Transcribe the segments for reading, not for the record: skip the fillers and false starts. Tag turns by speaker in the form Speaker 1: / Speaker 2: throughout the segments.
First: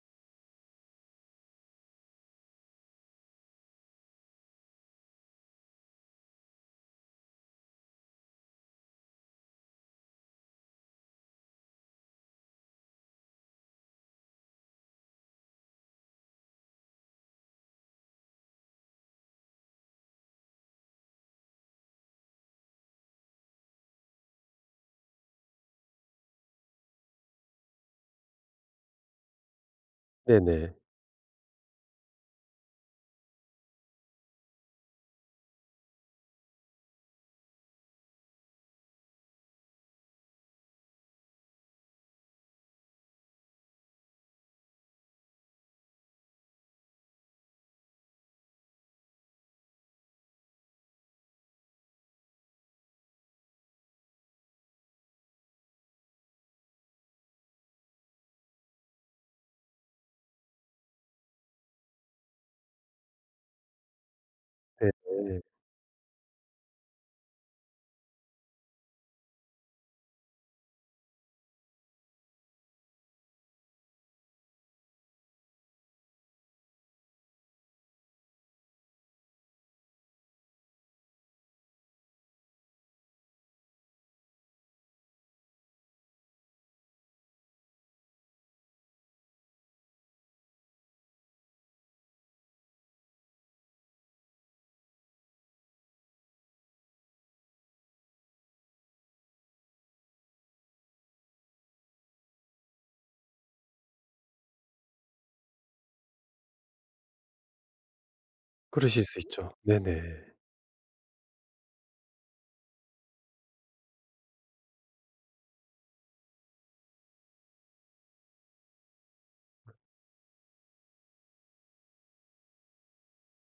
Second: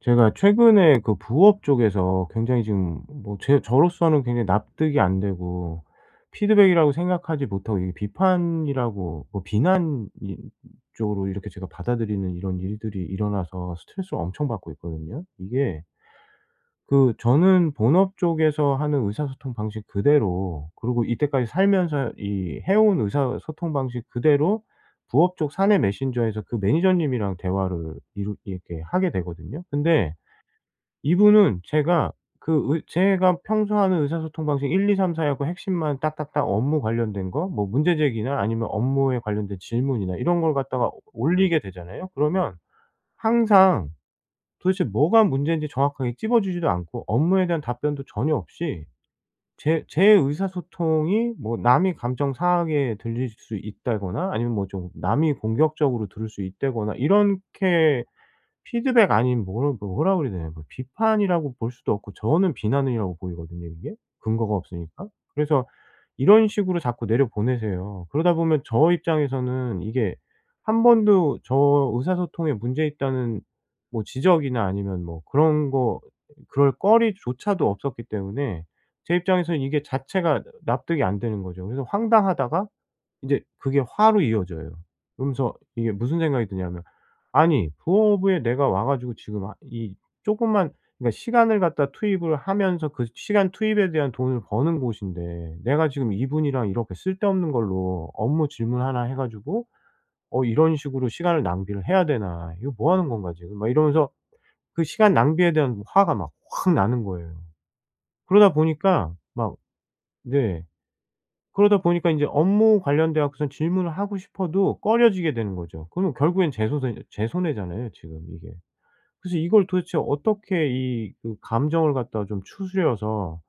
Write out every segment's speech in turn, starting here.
Speaker 1: 제가 최근에 그 부업 쪽에서 굉장히 지금 뭐 제 저로서는 굉장히 납득이 안 되고 피드백이라고 생각하지 못하고 이게 비판이라고 뭐 비난 이 쪽으로 이렇게 제가 받아들이는 이런 일들이 일어나서 스트레스를 엄청 받고 있거든요. 이게 그 저는 본업 쪽에서 하는 의사소통 방식 그대로, 그리고 이때까지 살면서 이 해온 의사소통 방식 그대로 부업 쪽 사내 메신저에서 그 매니저님이랑 대화를 이루 이렇게 하게 되거든요. 근데
Speaker 2: 네네.
Speaker 1: 이분은 제가 그 의 제가 평소 하는 의사소통 방식 1, 2, 3, 4 하고 핵심만 딱딱딱 업무 관련된 거 뭐 문제 제기나 아니면 업무에 관련된 질문이나 이런 걸 갖다가 올리게 되잖아요. 그러면 항상 도대체 뭐가 문제인지 정확하게 찝어 주지도 않고 업무에 대한 답변도 전혀 없이 제 의사소통이 뭐 남이 감정 상하게 들릴 수 있다거나 아니면 뭐 좀 남이 공격적으로 들을 수 있다거나 이렇게 피드백 아닌 뭘 뭐라 그래야 되나 그 비판이라고 볼 수도 없고 저는 비난이라고 보이거든요 이게, 근거가 없으니까.
Speaker 2: 네네.
Speaker 1: 그래서 이런 식으로 자꾸 내려보내세요. 그러다 보면 저 입장에서는 이게 한 번도 저 의사소통에 문제 있다는 뭐 지적이나 아니면 뭐 그런 거 그럴 거리조차도 없었기 때문에 제 입장에서는 이게 자체가 납득이 안 되는 거죠. 그래서 황당하다가 이제 그게 화로 이어져요. 그러면서 이게 무슨 생각이 드냐면 '아니 부업에 내가 와 가지고 지금 아 이 쪼끔만, 그러니까 시간을 갖다 투입을 하면서 그 시간 투입에 대한 돈을 버는 곳인데 내가 지금 이분이랑 이렇게 쓸데없는 걸로 업무 질문 하나 해 가지고 이런 식으로 시간을 낭비를 해야 되나. 이거 뭐 하는 건가 지금.' 막 이러면서 그 시간 낭비에 대한 화가 막 확 나는 거예요. 그러다
Speaker 2: 그러실
Speaker 1: 보니까
Speaker 2: 수 있죠.
Speaker 1: 막.
Speaker 2: 네네.
Speaker 1: 네. 그러다 보니까 인제 업무 관련돼 갖고선 질문을 하고 싶어도 꺼려지게 되는 거죠. 그러면 결국엔 제 손해잖아요 지금 이게. 그래서 이걸 도대체 어떻게 이 그 감정을 갖다가 좀 추스려서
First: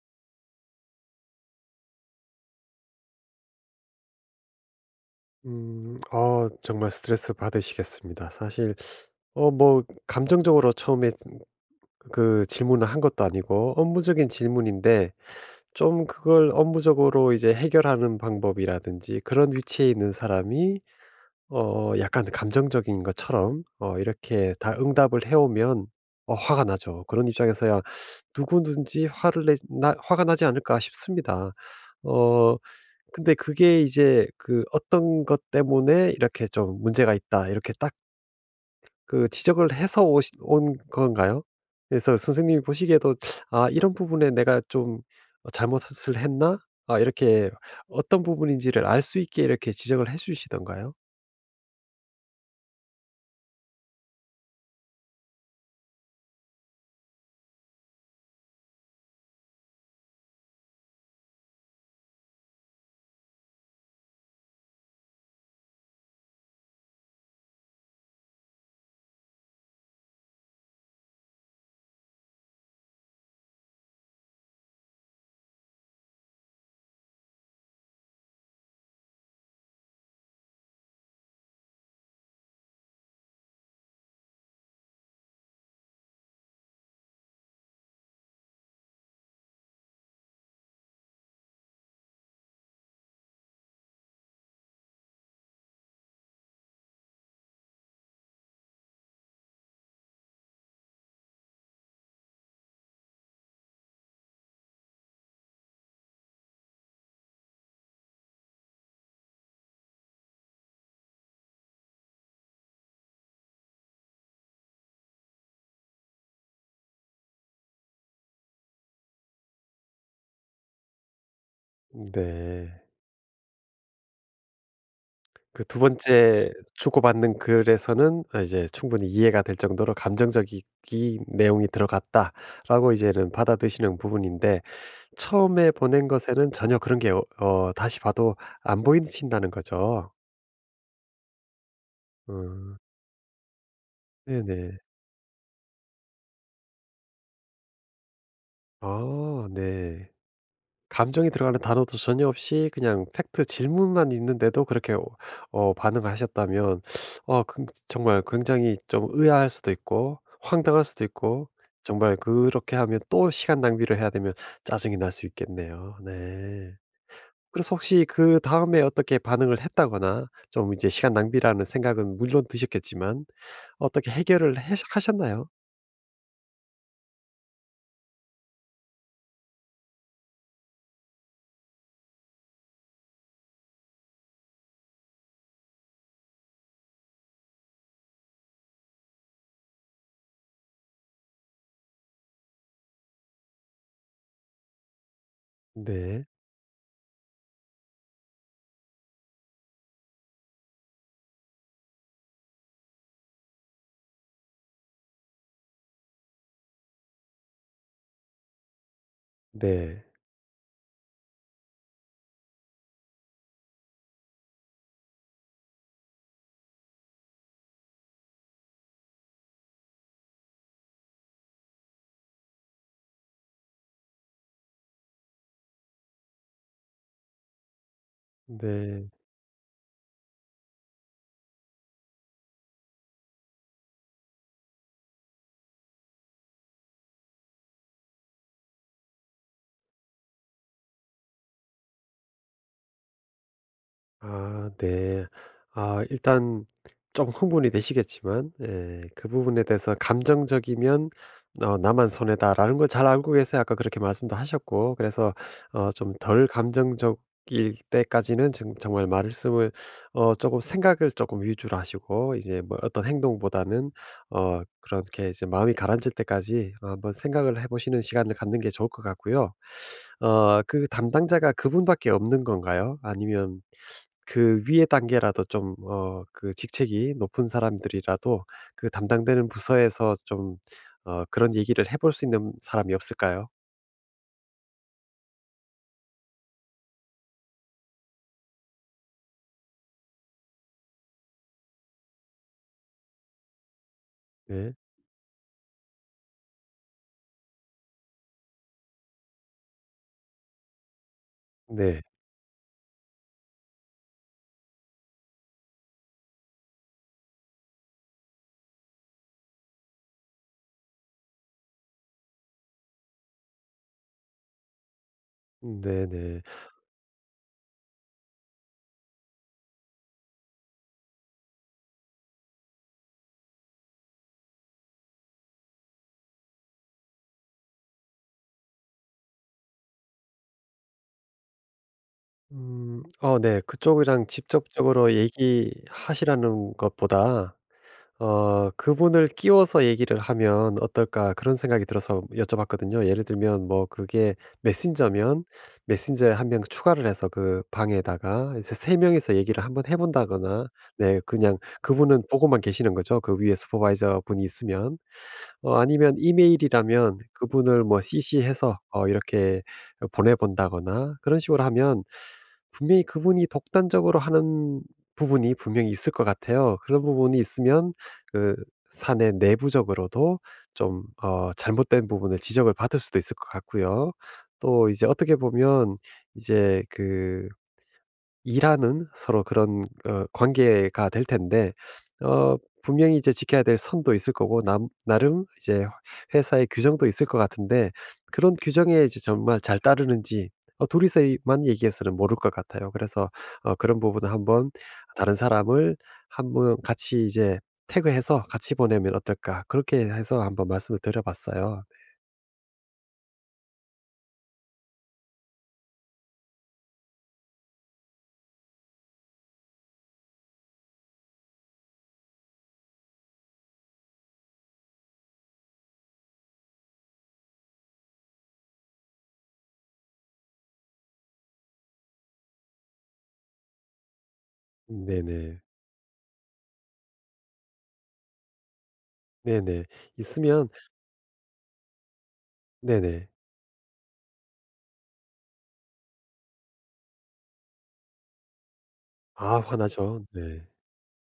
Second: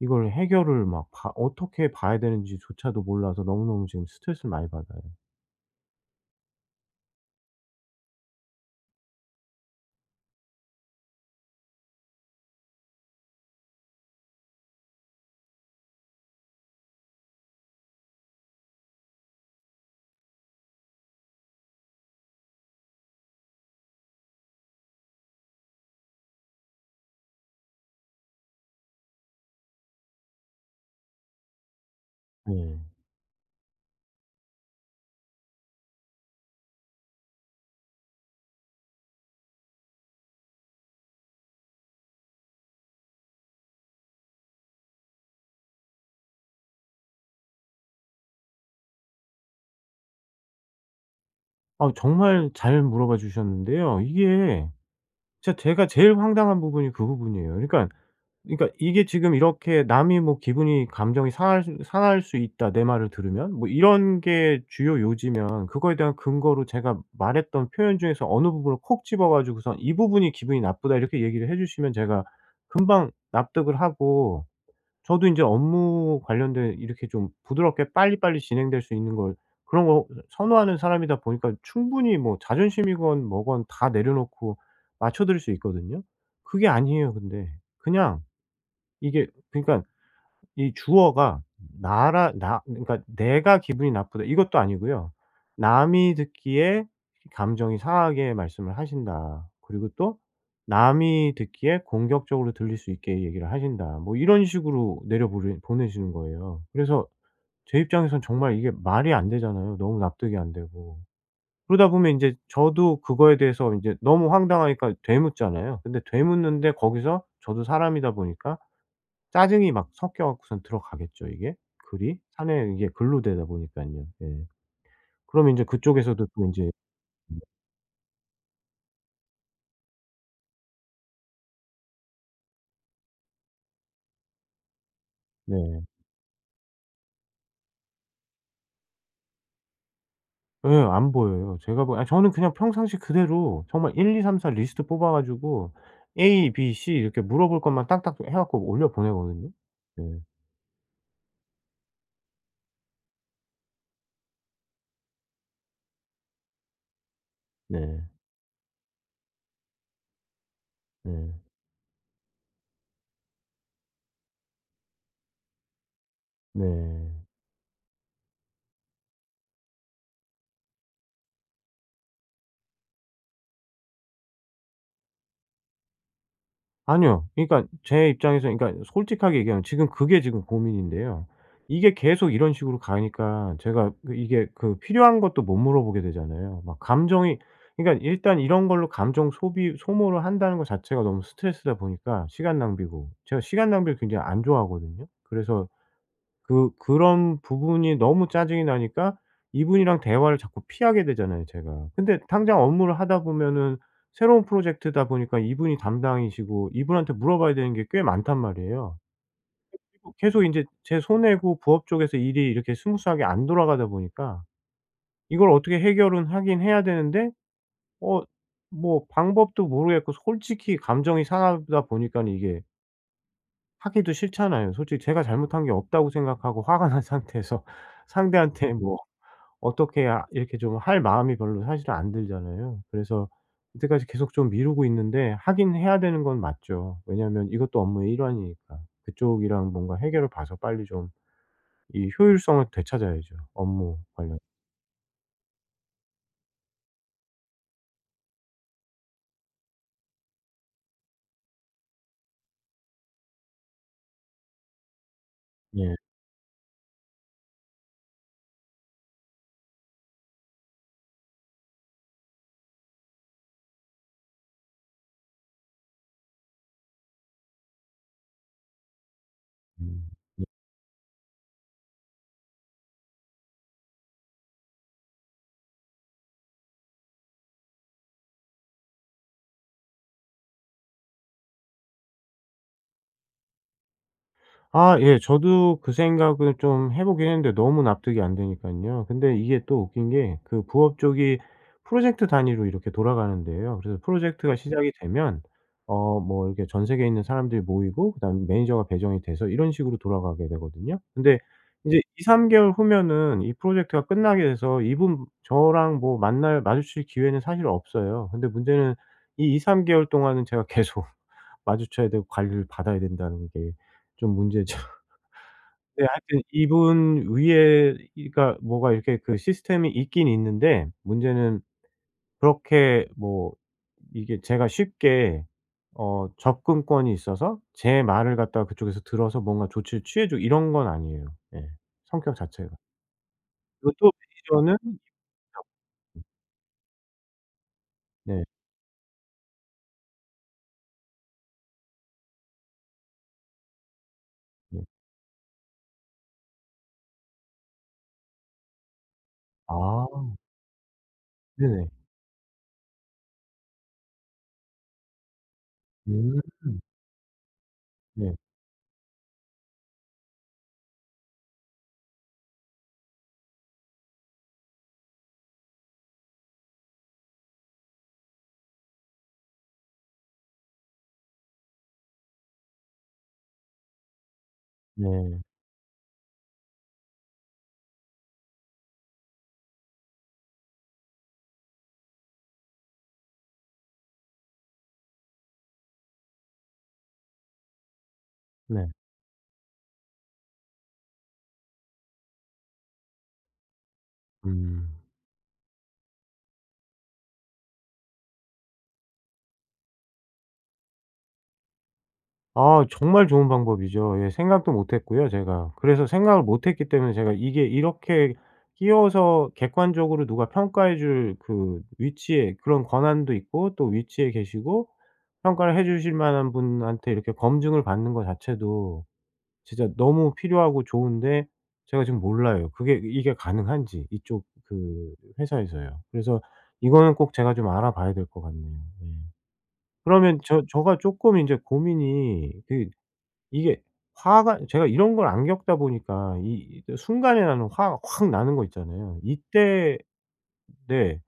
Speaker 1: 이걸 해결을 막 봐 어떻게 봐야 되는지조차도 몰라서 너무너무 지금 스트레스를 많이 받아요.
Speaker 2: 음. 아 정말 스트레스 받으시겠습니다. 사실 뭐 감정적으로 처음에 그 질문을 한 것도 아니고 업무적인 질문인데 좀 그걸 업무적으로 이제 해결하는 방법이라든지 그런 위치에 있는 사람이 약간 감정적인 것처럼 이렇게 다 응답을 해 오면 화가 나죠. 그런 입장에서야 '누구든지 화를 내 나 화가 나지 않을까?' 싶습니다. 어
Speaker 1: 네.
Speaker 2: 근데 그게 이제 그 "어떤 것 때문에 이렇게 좀 문제가 있다." 이렇게 딱 그 지적을 해서 오신 온 건가요? 그래서 선생님이 보시기에도 '아 이런 부분에 내가 좀 잘못을 했나?' 아 이렇게 어떤 부분인지를 알 수 있게 이렇게 지적을 해 주시던가요?
Speaker 1: 아 정말 잘 물어봐 주셨는데요. 이게 진짜 제가 제일 황당한 부분이 그 부분이에요. 그러니까 그러니까 이게 지금 이렇게 남이 뭐 기분이 감정이 상할 수 있다 내 말을 들으면 뭐 이런 게 주요 요지면 그거에 대한 근거로 제가 말했던 표현 중에서 어느 부분을 콕 집어 가지고선 "이 부분이 기분이 나쁘다." 이렇게 얘기를 해 주시면 제가 금방 납득을 하고 저도 인제 업무 관련된 이렇게 좀 부드럽게 빨리빨리 진행될 수 있는 걸 그런 거 선호하는 사람이다 보니까 충분히 뭐 자존심이건 뭐건 다 내려놓고 맞춰 드릴 수 있거든요. 그게 아니에요 근데. 그냥 이게 그러니까 이 주어가 나라 나 그러니까 '내가 기분이 나쁘다.' 이것도 아니고요. 남이 듣기에 감정이 상하게 말씀을 하신다. 그리고 또 남이 듣기에 공격적으로 들릴 수 있게 얘기를 하신다. 뭐 이런 식으로 내려 보내시는 거예요. 그래서 제 입장에선 정말 이게 말이 안 되잖아요. 너무 납득이 안 되고. 그러다 보면 인제 저도 그거에 대해서 인제 너무 황당하니까 되묻잖아요. 근데 되묻는데 거기서 저도 사람이다 보니까 짜증이 막 섞여 갖고선 들어가겠죠, 이게 글이. 사내
Speaker 2: 네.
Speaker 1: 이게 글로 되다 보니깐요. 예. 그럼이
Speaker 2: 그
Speaker 1: 인제
Speaker 2: 두
Speaker 1: 그쪽에서도 또
Speaker 2: 번째
Speaker 1: 인제.
Speaker 2: 주고받는 글에서는 아 이제 충분히 이해가 될 정도로 감정적인 내용이 들어갔다라고 이제는 받아드시는 부분인데 처음에
Speaker 1: 네.
Speaker 2: 보낸 것에는 전혀 그런 게 다시 봐도 안 보이신다는 거죠.
Speaker 1: 예 안 보여요. 제가 보 아 저는 그냥
Speaker 2: 음
Speaker 1: 평상시 그대로 정말 1, 2, 3, 4
Speaker 2: 네네.
Speaker 1: 리스트 뽑아 가지고 A, B, C 이렇게 물어볼 것만 딱딱 해 갖고 올려
Speaker 2: 아
Speaker 1: 보내거든요.
Speaker 2: 네.
Speaker 1: 네.
Speaker 2: 감정이 들어가는 단어도 전혀 없이 그냥 팩트 질문만 있는데도 그렇게 반응하셨다면
Speaker 1: 네.
Speaker 2: 정말 굉장히 좀 의아할 수도 있고 황당할 수도
Speaker 1: 네.
Speaker 2: 있고 정말 그렇게 하면 또 시간 낭비를 해야 되면 짜증이 날 수 있겠네요. 네.
Speaker 1: 네.
Speaker 2: 그래서 혹시 그다음에 어떻게 반응을 했다거나 좀 이제 시간 낭비라는 생각은 물론 드셨겠지만 어떻게 해결을 해 하셨나요?
Speaker 1: 아니요. 그러니까 제 입장에서, 그러니까 솔직하게 얘기하면 지금 그게 지금 고민인데요. 이게 계속 이런 식으로 가니까 제가 그 이게 그 필요한 것도 못 물어보게 되잖아요. 막 감정이, 그러니까 일단 이런 걸로 감정 소비 소모를 한다는 것 자체가 너무 스트레스다 보니까 시간 낭비고, 제가 시간 낭비를 굉장히 안 좋아하거든요. 그래서
Speaker 2: 네.
Speaker 1: 그 그런 부분이 너무 짜증이 나니까 이분이랑 대화를 자꾸 피하게 되잖아요 제가. 근데 당장 업무를 하다 보면은 새로운 프로젝트다 보니까 이분이 담당이시고 이분한테 물어봐야 되는 게 꽤 많단 말이에요.
Speaker 2: 네.
Speaker 1: 그리고 계속 인제 제 손해고 부업 쪽에서 일이 이렇게 스무스하게 안 돌아가다 보니까 이걸 어떻게 해결은 하긴 해야 되는데 어 뭐 방법도 모르겠고 솔직히 감정이 상하다 보니깐 이게 하기도 싫잖아요. 솔직히 제가 잘못한 게 없다고 생각하고 화가 난 상태에서 상대한테 뭐
Speaker 2: 네.
Speaker 1: 어떻게 아 이렇게 좀 할 마음이 별로 사실은 안 들잖아요. 그래서 이때까지 계속 좀 미루고 있는데 하긴 해야 되는 건 맞죠. 왜냐하면 이것도 업무의 일환이니까. 그쪽이랑 뭔가 해결을 봐서 빨리 좀 이 효율성을 되찾아야죠, 업무 관련.
Speaker 2: 아 네. 아 일단 좀 흥분이 되시겠지만 예 그 부분에 대해서 감정적이면 '나만 손해다.'라는 걸 잘 알고 계세요. 아까 그렇게 말씀도 하셨고. 그래서
Speaker 1: 예.
Speaker 2: 좀 덜 감정적일 때까지는 지금 정말 말씀을 어금 생각을 조금 위주로 하시고 이제 뭐 어떤 행동보다는 그렇게 이제 마음이 가라앉을 때까지 한번 생각을 해 보시는 시간을 갖는 게 좋을 것 같고요.
Speaker 1: 음.
Speaker 2: 그 담당자가 그분밖에 없는 건가요? 아니면 그 위의 단계라도 좀 그 직책이 높은 사람들이라도 그 담당되는 부서에서 좀 그런 얘기를 해볼 수 있는 사람이 없을까요?
Speaker 1: 아 예. 저도 그 생각을 좀 해 보긴 했는데 너무 납득이 안 되니까요. 근데 이게 또 웃긴 게 그 부업 쪽이 프로젝트 단위로 이렇게 돌아가는데요. 그래서 프로젝트가
Speaker 2: 네,
Speaker 1: 시작이 되면 뭐 이렇게 전 세계에 있는 사람들이 모이고 그다음에 매니저가 배정이 돼서 이런 식으로 돌아가게 되거든요. 근데 이제 이제
Speaker 2: 네.
Speaker 1: 2-3 개월 후면은 이 프로젝트가 끝나게 돼서 이분 저랑 뭐 만날 마주칠 기회는 사실 없어요. 근데 문제는 이 2-3 개월 동안은 제가 계속 마주쳐야 되고 관리를 받아야 된다는 게 좀 문제죠. 네. 하여튼
Speaker 2: 네네.
Speaker 1: 이분 위에 이 그러니까 뭐가 이렇게 그 시스템이 있긴 있는데 문제는 그렇게 뭐 이게 제가 쉽게 접근권이 있어서 제 말을 갖다가 그쪽에서 들어서 뭔가 조치를 취해 주고 이런 건 아니에요. 예. 성격 자체가.
Speaker 2: 음. 어 네.
Speaker 1: 그리고 또
Speaker 2: 그쪽이랑
Speaker 1: 매니저는
Speaker 2: 직접적으로 얘기하시라는 것보다
Speaker 1: 네.
Speaker 2: '그분을 끼워서 얘기를 하면 어떨까.' 그런 생각이 들어서 여쭤봤거든요. 예를 들면 뭐 그게
Speaker 1: 네.
Speaker 2: 메신저면 메신저에 한 명 추가를 해서 그 방에다가 이제 세 명이서 얘기를 한번 해
Speaker 1: 아.
Speaker 2: 본다거나 네 그냥
Speaker 1: 네네.
Speaker 2: 그분은 보고만 계시는 거죠, 그 위에 슈퍼바이저 분이 있으면. 아니면
Speaker 1: 음.
Speaker 2: 이메일이라면 그분을 뭐
Speaker 1: 네.
Speaker 2: CC해서 이렇게 보내 본다거나 그런 식으로 하면 분명히 그분이 독단적으로 하는 부분이 분명히 있을 것 같아요. 그런 부분이 있으면 그 사내 내부적으로도 좀 잘못된 부분을 지적을 받을 수도 있을 것 같고요. 또 이제 어떻게
Speaker 1: 네.
Speaker 2: 보면 이제 그 일하는 서로 그런 관계가 될 텐데 어 분명히 이제 지켜야 될 선도 있을 거고 남 나름 이제 회사의 규정도 있을 것 같은데 그런
Speaker 1: 네.
Speaker 2: 규정에 이제 정말 잘 따르는지 둘이서만 얘기해서는 모를 것 같아요. 그래서 그런 부분은 한번
Speaker 1: 음.
Speaker 2: 다른 사람을 한번 같이 이제 태그해서 같이 보내면 어떨까? 그렇게 해서 한번 말씀을 드려 봤어요.
Speaker 1: 아 정말 좋은 방법이죠. 예 생각도 못 했고요 제가. 그래서 생각을 못 했기 때문에 제가 이게 이렇게 끼워서 객관적으로 누가 평가해 줄 그 위치에 그런 권한도 있고 또 위치에 계시고 평가를 해 주실 만한 분한테 이렇게 검증을 받는 거 자체도 진짜 너무 필요하고 좋은데 제가 지금 몰라요. 그게 이게 가능한지 이쪽 그
Speaker 2: 네네.
Speaker 1: 회사에서요. 그래서 이거는 꼭 제가 좀 알아봐야 될 것 같네요. 예.
Speaker 2: 네네.
Speaker 1: 그러면 저
Speaker 2: 있으면
Speaker 1: 저가 쪼끔 인제 고민이 그
Speaker 2: 네네.
Speaker 1: 이게 화가, 제가 이런 걸 안 겪다 보니까 이 순간에 나는 화가 확 나는 거 있잖아요.
Speaker 2: 아
Speaker 1: 이때.
Speaker 2: 화나죠. 네.
Speaker 1: 네.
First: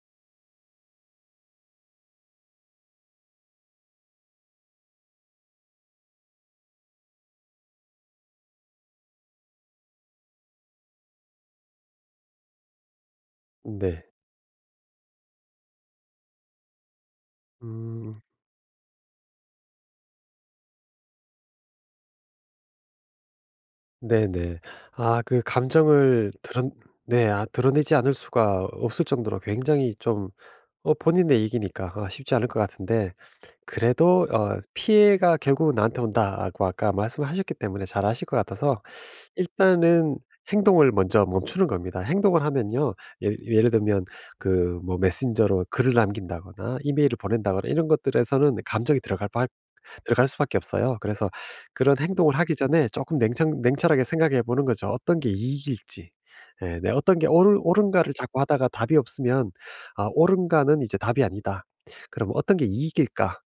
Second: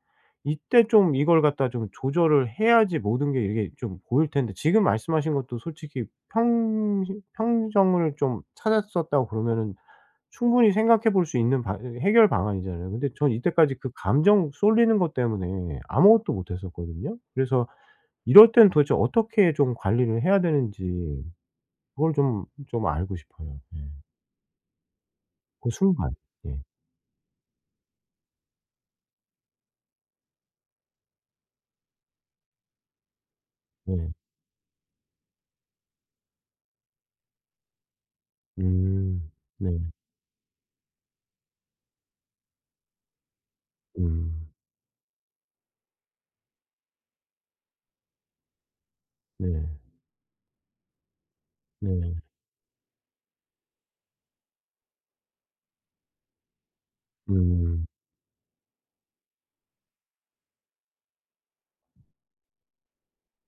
Speaker 1: 이때 좀 이걸 갖다 좀 조절을 해야지 모든 게 이게 좀 보일 텐데 지금 말씀하신 것도 솔직히 평 평정을 좀 찾았었다고 그러면은 충분히 생각해 볼 수 있는 방 해결 방안이잖아요. 근데 전 이때까지 그
Speaker 2: 네.
Speaker 1: 감정 쏠리는 것 때문에 아무것도 못 했었거든요. 그래서
Speaker 2: 음.
Speaker 1: 이럴 때는 도대체 어떻게 좀 관리를 해야 되는지 그걸 좀 알고 싶어요. 예.
Speaker 2: 네네. 아 그
Speaker 1: 그 순간.
Speaker 2: 감정을
Speaker 1: 예.
Speaker 2: 드러 네 아 드러내지 않을 수가 없을 정도로 굉장히 좀 본인의 얘기니까 아 쉽지 않을 것 같은데
Speaker 1: 네.
Speaker 2: 그래도 '피해가 결국은 나한테 온다.'라고 아까 말씀하셨기 때문에 잘 아실 것 같아서
Speaker 1: 음. 네.
Speaker 2: 일단은 행동을 먼저 멈추는 겁니다. 행동을 하면요. 예를 들면
Speaker 1: 음.
Speaker 2: 그 뭐 메신저로 글을 남긴다거나 이메일을 보낸다거나 이런 것들에서는 감정이
Speaker 1: 네.
Speaker 2: 들어갈 수밖에 없어요. 그래서 그런
Speaker 1: 네.
Speaker 2: 행동을 하기 전에 조금 냉청 냉철하게 생각해 보는 거죠. 어떤 게 이익일지. 예 네 어떤 게
Speaker 1: 음.
Speaker 2: 옳은가를 자꾸 하다가 답이 없으면 '아 옳은가는 이제 답이 아니다. 그럼 어떤 게 이익일까?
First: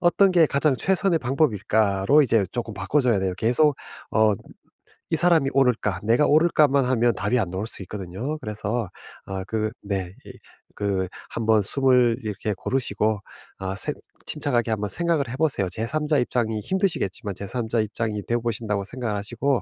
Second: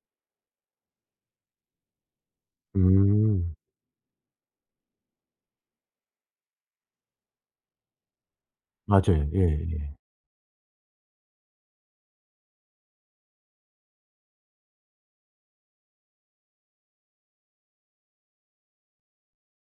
Speaker 2: 어떤 게 가장 최선의 방법일까?'로 이제 조금 바꿔 줘야 돼요.
Speaker 1: 음.
Speaker 2: 계속 어 '이 사람이 오를까? 내가 오를까?'만 하면 답이 안 나올 수 있거든요. 그래서
Speaker 1: 맞아요.
Speaker 2: 아 그
Speaker 1: 예예.
Speaker 2: 네 이 그 한번 숨을 이렇게 고르시고 아 세- 침착하게 한번 생각을 해 보세요. 제3 자 입장이 힘드시겠지만 제3 자 입장이 되어 보신다고 생각 하시고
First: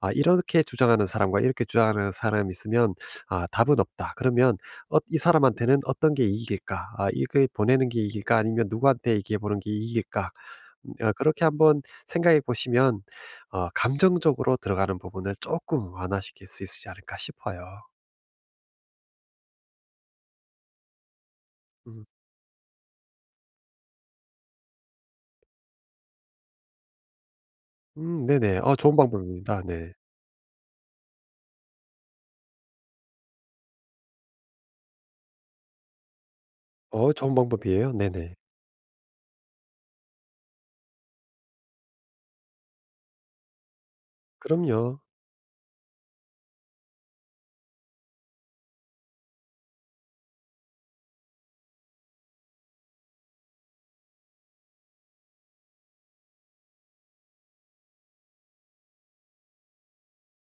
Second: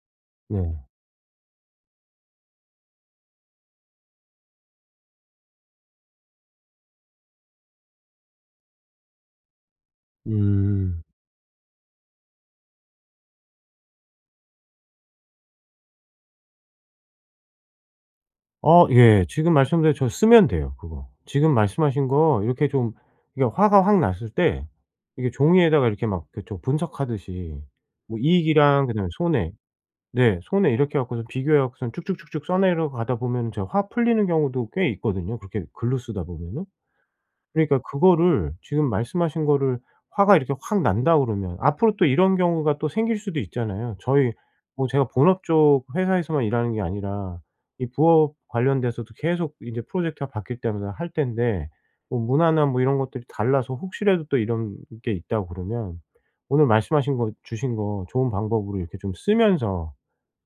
Speaker 2: 아 '이렇게
Speaker 1: 네.
Speaker 2: 주장하는 사람과 이렇게 주장하는 사람이 있으면 아 답은 없다.' 그러면 '이 사람한테는 어떤 게 이익일까? 아 이게 보내는 게 이익일까? 아니면 누구한테 얘기해 보는 게 이익일까?'
Speaker 1: 음.
Speaker 2: 그렇게 한번 생각해 보시면 감정적으로 들어가는 부분을 조금 완화시킬 수 있지 않을까 싶어요.
Speaker 1: 어 예. 지금 말씀대로 저 쓰면 돼요 그거. 지금
Speaker 2: 음.
Speaker 1: 말씀하신 거 이렇게 좀 이게 화가 확 났을 때 이게 종이에다가 이렇게 막 그 저 분석하듯이 뭐
Speaker 2: 네네. 어
Speaker 1: 이익이랑
Speaker 2: 좋은
Speaker 1: 그다음에 손해,
Speaker 2: 방법입니다. 네.
Speaker 1: 네 손해 이렇게 해 갖고서 비교해 갖고선 쭉쭉쭉쭉 써 내려가다 보면은 저 화 풀리는 경우도 꽤 있거든요, 그렇게 글로 쓰다 보면은.
Speaker 2: 어 좋은
Speaker 1: 그러니까
Speaker 2: 방법이에요. 네네.
Speaker 1: 그거를 지금 말씀하신 거를 화가 이렇게 확 난다 그러면 앞으로 또 이런 경우가 또 생길 수도 있잖아요. 저희 뭐
Speaker 2: 그럼요.
Speaker 1: 제가 본업 쪽 회사에서만 일하는 게 아니라 이 부업 관련돼서도 계속 인제 프로젝트가 바뀔 때마다 할 텐데 뭐 문화나 뭐 이런 것들이 달라서 혹시라도 또 이런 게 있다 그러면 오늘 말씀하신 거 주신 거 좋은 방법으로 이렇게 좀 쓰면서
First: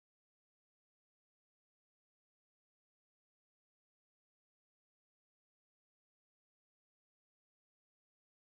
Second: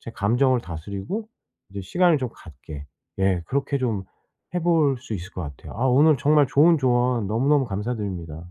Speaker 1: 제 감정을 다스리고 이제 시간을 좀 갖게, 예 그렇게 좀 해볼 수 있을 것 같아요. 아 오늘 정말 좋은 조언 너무너무 감사드립니다.